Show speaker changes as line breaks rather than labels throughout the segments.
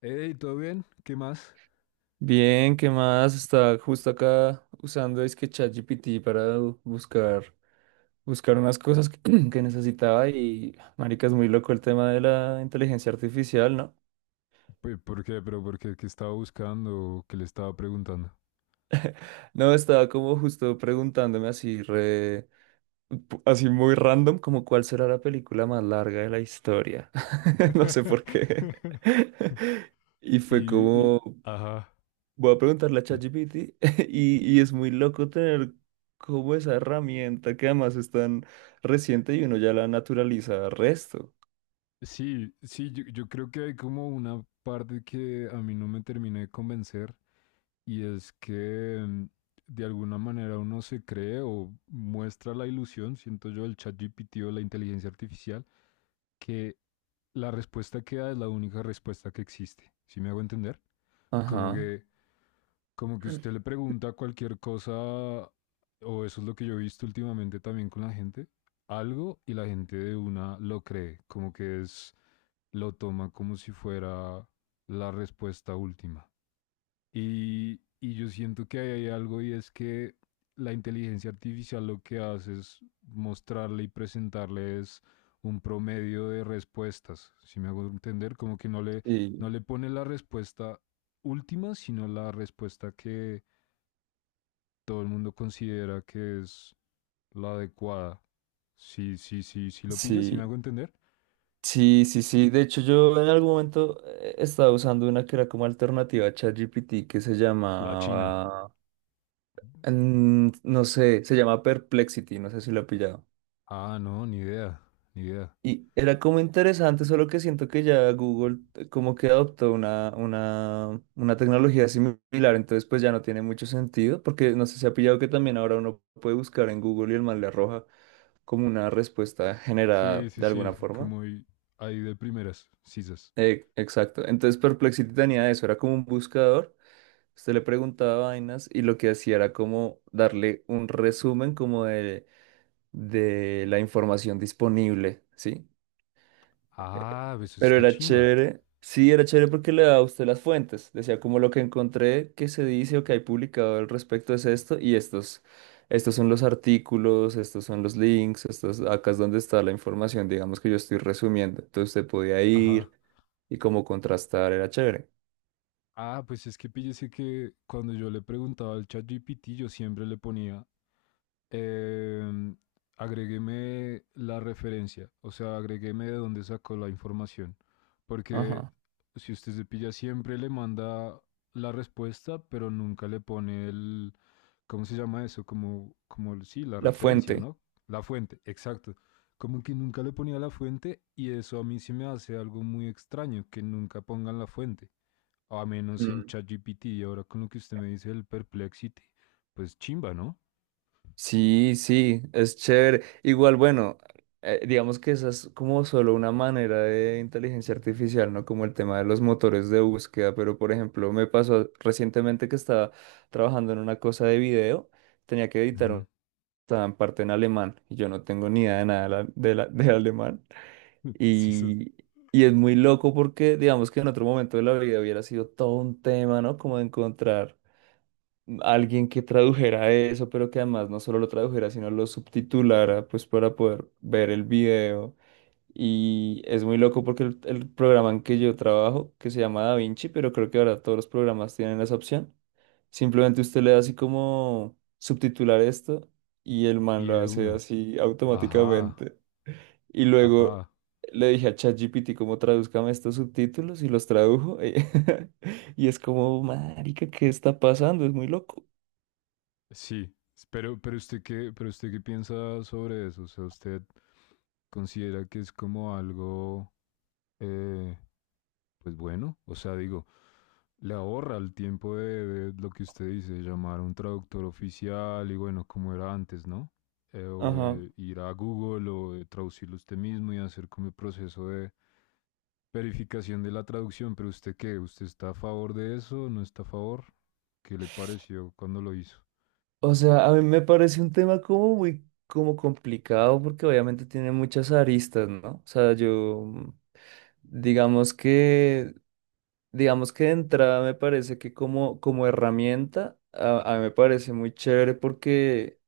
Hey, ¿todo bien? ¿Qué más?
Bien, ¿qué más? Está justo acá usando es que ChatGPT para buscar unas cosas que necesitaba y marica, es muy loco el tema de la inteligencia artificial, ¿no?
¿Por qué? ¿Pero por qué? ¿Qué estaba buscando? ¿Qué le estaba preguntando?
No, estaba como justo preguntándome así muy random, como cuál será la película más larga de la historia. No sé por qué. Y fue
Y, y-
como,
ajá,
voy a preguntarle a
sí.
ChatGPT y es muy loco tener como esa herramienta que además es tan reciente y uno ya la naturaliza resto.
Sí, sí, yo creo que hay como una parte que a mí no me terminé de convencer y es que de alguna manera uno se cree o muestra la ilusión, siento yo, el chat GPT o la inteligencia artificial, que la respuesta que da es la única respuesta que existe. ¿Sí me hago entender? Como
Ajá.
que Como que usted le pregunta cualquier cosa, o eso es lo que yo he visto últimamente también con la gente, algo y la gente de una lo cree, como que es, lo toma como si fuera la respuesta última. Y yo siento que ahí hay algo y es que la inteligencia artificial lo que hace es mostrarle y presentarle es un promedio de respuestas, si me hago entender, como que no le, no
Y
le pone la respuesta última, sino la respuesta que todo el mundo considera que es la adecuada. Sí, sí, sí, sí lo pillas, si me
sí,
hago entender.
sí, sí, sí. De hecho, yo en algún momento estaba usando una que era como alternativa a ChatGPT que se
La China.
llamaba, no sé, se llama Perplexity, no sé si la he pillado.
Ah, no, ni idea, ni idea.
Y era como interesante, solo que siento que ya Google como que adoptó una tecnología similar, entonces pues ya no tiene mucho sentido, porque no sé si ha pillado que también ahora uno puede buscar en Google y el man le arroja como una respuesta
Sí,
generada
sí,
de
sí,
alguna forma.
como ahí ahí de primeras, sisas.
Exacto, entonces Perplexity tenía eso, era como un buscador, usted le preguntaba vainas y lo que hacía era como darle un resumen como de la información disponible, ¿sí? Eh,
Ah, pues
pero
está
era
chimba.
chévere. Sí, era chévere porque le daba a usted las fuentes. Decía como lo que encontré que se dice o que hay publicado al respecto es esto y estos. Estos son los artículos, estos son los links, estos, acá es donde está la información, digamos que yo estoy resumiendo. Entonces usted podía ir
Ajá.
y como contrastar, era chévere.
Ah, pues es que píllese que cuando yo le preguntaba al ChatGPT, yo siempre le ponía Em, agrégueme la referencia, o sea, agrégueme de dónde sacó la información. Porque
Ajá.
si usted se pilla, siempre le manda la respuesta, pero nunca le pone el, ¿cómo se llama eso? Como, como, sí, la
La
referencia,
fuente.
¿no? La fuente, exacto. Como que nunca le ponía la fuente y eso a mí se me hace algo muy extraño, que nunca pongan la fuente. A menos en
Mm.
ChatGPT y ahora con lo que usted me dice del Perplexity, pues chimba, ¿no?
Sí, sí, es chévere. Igual, bueno, digamos que esa es como solo una manera de inteligencia artificial, ¿no? Como el tema de los motores de búsqueda, pero por ejemplo, me pasó recientemente que estaba trabajando en una cosa de video, tenía que editar,
Ujú.
estaba en parte en alemán y yo no tengo ni idea de nada de alemán.
Sí, sí.
Y, y es muy loco porque digamos que en otro momento de la vida hubiera sido todo un tema, ¿no? Como de encontrar alguien que tradujera eso, pero que además no solo lo tradujera, sino lo subtitulara, pues para poder ver el video. Y es muy loco porque el programa en que yo trabajo, que se llama DaVinci, pero creo que ahora todos los programas tienen esa opción. Simplemente usted le da así como subtitular esto y el man
Y
lo
de
hace
una.
así
Ajá,
automáticamente. Y luego
ajá.
le dije a ChatGPT cómo tradúzcame estos subtítulos y los tradujo. Y es como, marica, ¿qué está pasando? Es muy loco.
Sí. Pero usted qué piensa sobre eso? O sea, usted considera que es como algo eh, pues bueno, o sea, digo, le ahorra el tiempo de lo que usted dice, llamar a un traductor oficial y bueno, como era antes, ¿no? O
Ajá.
de ir a Google o de traducirlo usted mismo y hacer como el proceso de verificación de la traducción, pero usted qué, ¿usted está a favor de eso? ¿No está a favor? ¿Qué le pareció cuando lo hizo?
O sea, a mí me parece un tema como muy como complicado porque obviamente tiene muchas aristas, ¿no? O sea, yo digamos que digamos que de entrada me parece que como herramienta a mí me parece muy chévere porque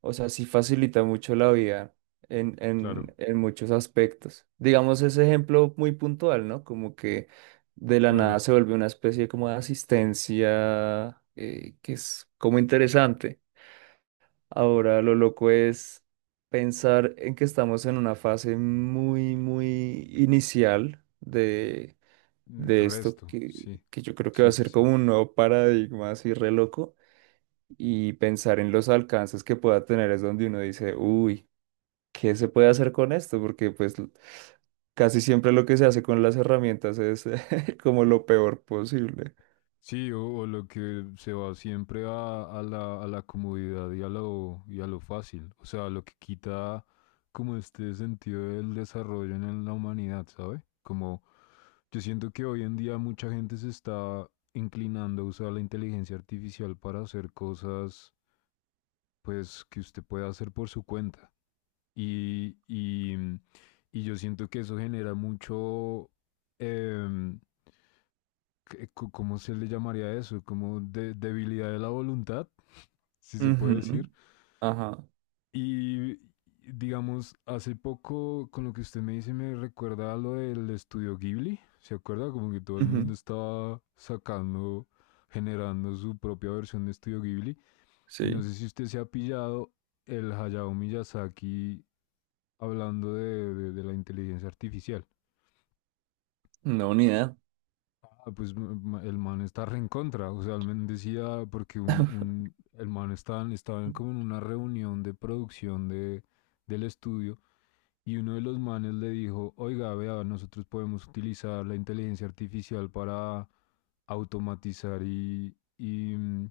o sea, sí facilita mucho la vida en
Claro,
en en muchos aspectos. Digamos ese ejemplo muy puntual, ¿no? Como que de la nada
claro.
se vuelve una especie como de asistencia que es como interesante. Ahora lo loco es pensar en que estamos en una fase muy, muy inicial de esto
Resto,
que,
sí,
que yo creo que va
sí,
a
sí,
ser
sí.
como un nuevo paradigma así re loco y pensar en los alcances que pueda tener es donde uno dice, uy, ¿qué se puede hacer con esto? Porque pues casi siempre lo que se hace con las herramientas es como lo peor posible.
Sí, o lo que se va siempre a la comodidad y a lo fácil. O sea, lo que quita como este sentido del desarrollo en la humanidad, ¿sabe? Como yo siento que hoy en día mucha gente se está inclinando a usar la inteligencia artificial para hacer cosas, pues, que usted puede hacer por su cuenta. Y, y, mm, y yo siento que eso genera mucho, em, ¿cómo se le llamaría eso? Como debilidad de la voluntad, si se puede
Ujú.
decir.
Ajá.
Y digamos, hace poco con lo que usted me dice me recuerda a lo del estudio Ghibli, ¿se acuerda? Como que todo el mundo
Ujú.
estaba sacando, generando su propia versión de estudio Ghibli. Y no
Sí.
sé si usted se ha pillado el Hayao Miyazaki hablando de, de la inteligencia artificial.
No, ni idea.
Ah, pues el man está re en contra. O sea, el man decía, porque el man estaban, estaban como en una reunión de producción de, del estudio y uno de los manes le dijo, oiga, vea, nosotros podemos utilizar la inteligencia artificial para automatizar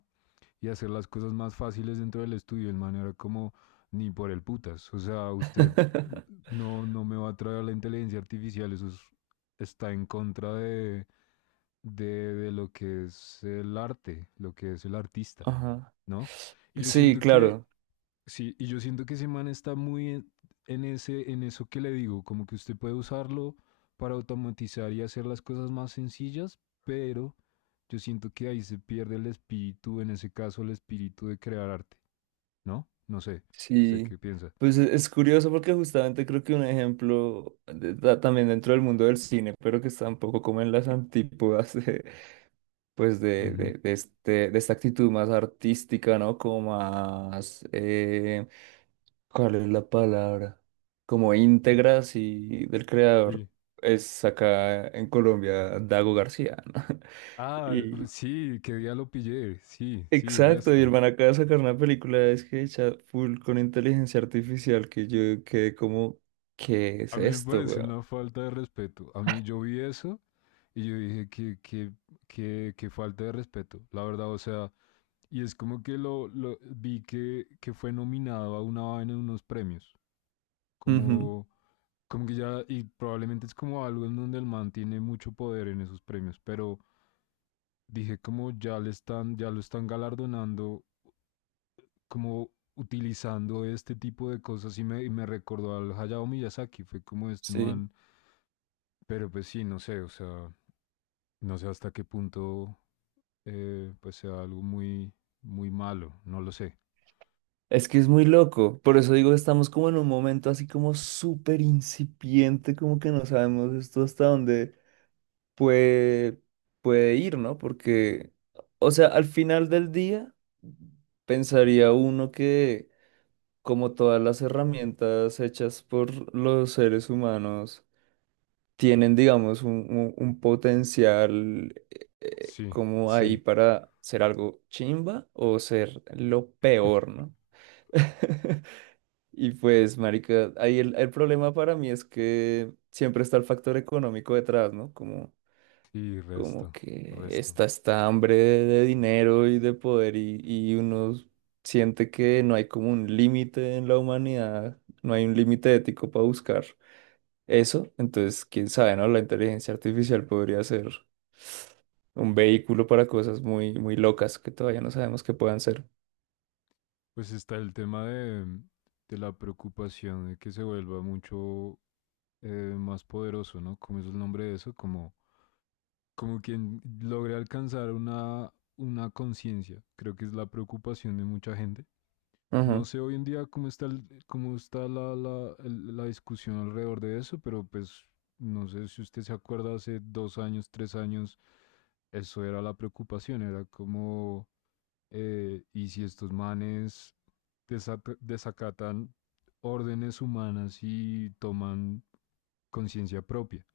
y hacer las cosas más fáciles dentro del estudio. El man era como, ni por el putas. O sea, usted no, no me va a traer la inteligencia artificial. Eso es- está en contra de lo que es el arte, lo que es el artista,
Ajá.
¿no? Y yo
Sí,
siento que
claro,
sí, y yo siento que ese man está muy en ese, en eso que le digo, como que usted puede usarlo para automatizar y hacer las cosas más sencillas, pero yo siento que ahí se pierde el espíritu, en ese caso el espíritu de crear arte, ¿no? No sé, ¿usted
sí.
qué piensa?
Pues es curioso porque justamente creo que un ejemplo también dentro del mundo del cine, pero que está un poco como en las antípodas de, pues de,
Ujú,
de, de este, de esta actitud más artística, ¿no? Como más, ¿cuál es la palabra? Como íntegra, sí, del creador.
sí.
Es acá en Colombia, Dago García, ¿no?
Ah, sí, que día lo pillé, sí, sí,
Exacto, y el
resto.
man acaba de sacar una película es que hecha full con inteligencia artificial que yo quedé como, ¿qué
A
es
mí me
esto,
parece
weón?
una falta de respeto. A mí yo vi eso y yo dije que falta de respeto, la verdad, o sea... Y es como que lo, vi que fue nominado a una vaina en unos premios.
Ujú,
Como, como que ya, y probablemente es como algo en donde el man tiene mucho poder en esos premios. Pero dije como ya le están, ya lo están galardonando, como utilizando este tipo de cosas y me recordó al Hayao Miyazaki. Fue como este
sí.
man. Pero pues sí, no sé, o sea, no sé hasta qué punto pues sea algo muy, muy malo. No lo sé.
Es que es muy loco. Por eso digo, estamos como en un momento así como súper incipiente, como que no sabemos esto hasta dónde puede, puede ir, ¿no? Porque, o sea, al final del día, pensaría uno que como todas las herramientas hechas por los seres humanos, tienen, digamos, un potencial
Sí,
como ahí
sí.
para ser algo chimba o ser lo peor, ¿no? Y pues, marica, ahí el problema para mí es que siempre está el factor económico detrás, ¿no? Como,
Sí,
como
resto,
que
resto.
está esta hambre de dinero y de poder y uno siente que no hay como un límite en la humanidad, no hay un límite ético para buscar eso. Entonces, quién sabe, ¿no? La inteligencia artificial podría ser un vehículo para cosas muy, muy locas que todavía no sabemos que puedan ser.
Pues está el tema de, de la preocupación de que se vuelva mucho más poderoso, ¿no? ¿Cómo es el nombre de eso? Como, como quien logre alcanzar una conciencia. Creo que es la preocupación de mucha gente. No
Ujú.
sé hoy en día cómo está, cómo está la discusión alrededor de eso, pero pues no sé si usted se acuerda hace 2 años, 3 años, eso era la preocupación, era como y si estos manes desacatan órdenes humanas y toman conciencia propia.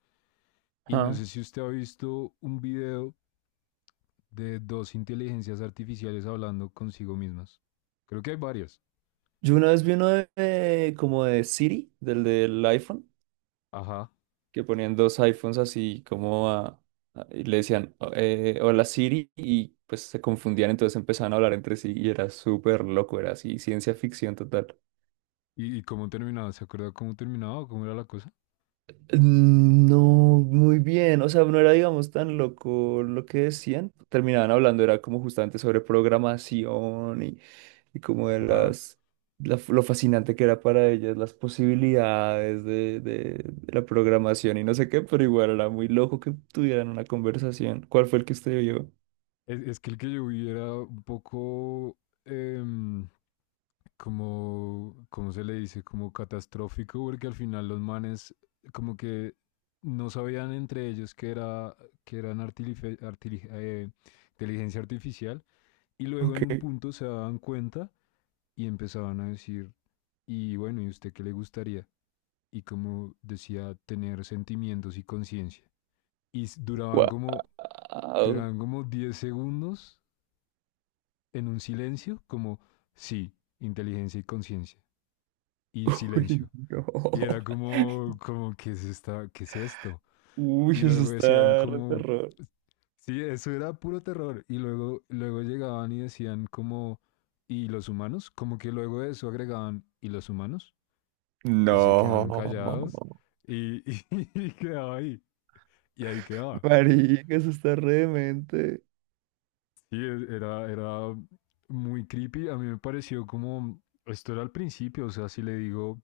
Y no
Ah.
sé si usted ha visto un video de dos inteligencias artificiales hablando consigo mismas. Creo que hay varias.
Yo una vez vi uno como de Siri, del iPhone,
Ajá.
que ponían dos iPhones así como y le decían, hola Siri, y pues se confundían, entonces empezaban a hablar entre sí y era súper loco, era así, ciencia ficción total.
Y cómo terminaba? ¿Se acuerda cómo terminaba o cómo era la cosa?
No, muy bien. O sea, no era, digamos, tan loco lo que decían. Terminaban hablando, era como justamente sobre programación y como de
Ajá.
lo fascinante que era para ellas, las posibilidades de la programación y no sé qué, pero igual era muy loco que tuvieran una conversación. ¿Cuál fue el que usted vio?
Es que el que yo vi era un poco em, como, ¿cómo se le dice? Como catastrófico, porque al final los manes como que no sabían entre ellos que, era, que eran inteligencia artificial y luego
Ok.
en un punto se daban cuenta y empezaban a decir, y bueno, ¿y usted qué le gustaría? Y como decía, tener sentimientos y conciencia. Y s- duraban
Wow.
como, duraban como 10 segundos en un silencio, como sí, inteligencia y conciencia. Y
Uy,
silencio.
no.
Y era como, como, ¿qué es esta, qué es esto?
Uy,
Y
eso
luego decían
está re
como,
terror.
sí, eso era puro terror. Y luego, luego llegaban y decían como, ¿y los humanos? Como que luego de eso agregaban, ¿y los humanos? Y se quedaban callados
No.
y, y quedaba ahí. Y ahí quedaba.
Marica, eso está re demente.
Sí, era, era muy creepy. A mí me pareció como, esto era al principio, o sea, si le digo,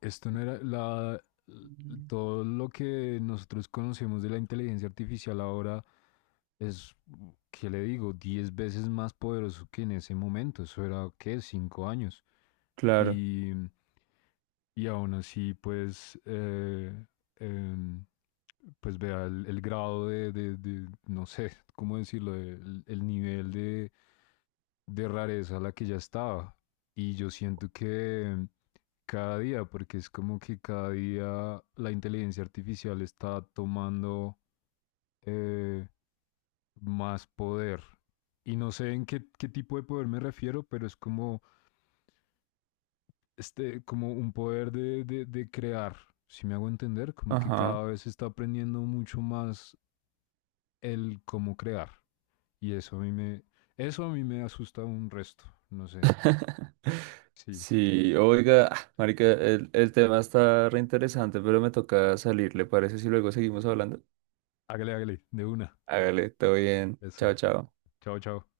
esto no era la,
Mm.
todo lo que nosotros conocemos de la inteligencia artificial ahora es, ¿qué le digo? 10 veces más poderoso que en ese momento. Eso era, ¿qué? 5 años.
Claro,
Y, y aún así, pues, eh, pues vea el grado de, no sé, ¿cómo decirlo? El nivel de rareza a la que ya estaba. Y yo siento que cada día, porque es como que cada día la inteligencia artificial está tomando eh, más poder. Y no sé en qué, qué tipo de poder me refiero, pero es como, este, como un poder de crear, si me hago entender, como que
ajá.
cada vez se está aprendiendo mucho más el cómo crear. Y eso a mí me, eso a mí me asusta un resto, no sé. Sí,
Sí, oiga, ah, marica, el tema está re interesante, pero me toca salir, ¿le parece si luego seguimos hablando?
hágale, hágale, de una.
Hágale, todo bien.
Eso.
Chao, chao.
Chao, chao.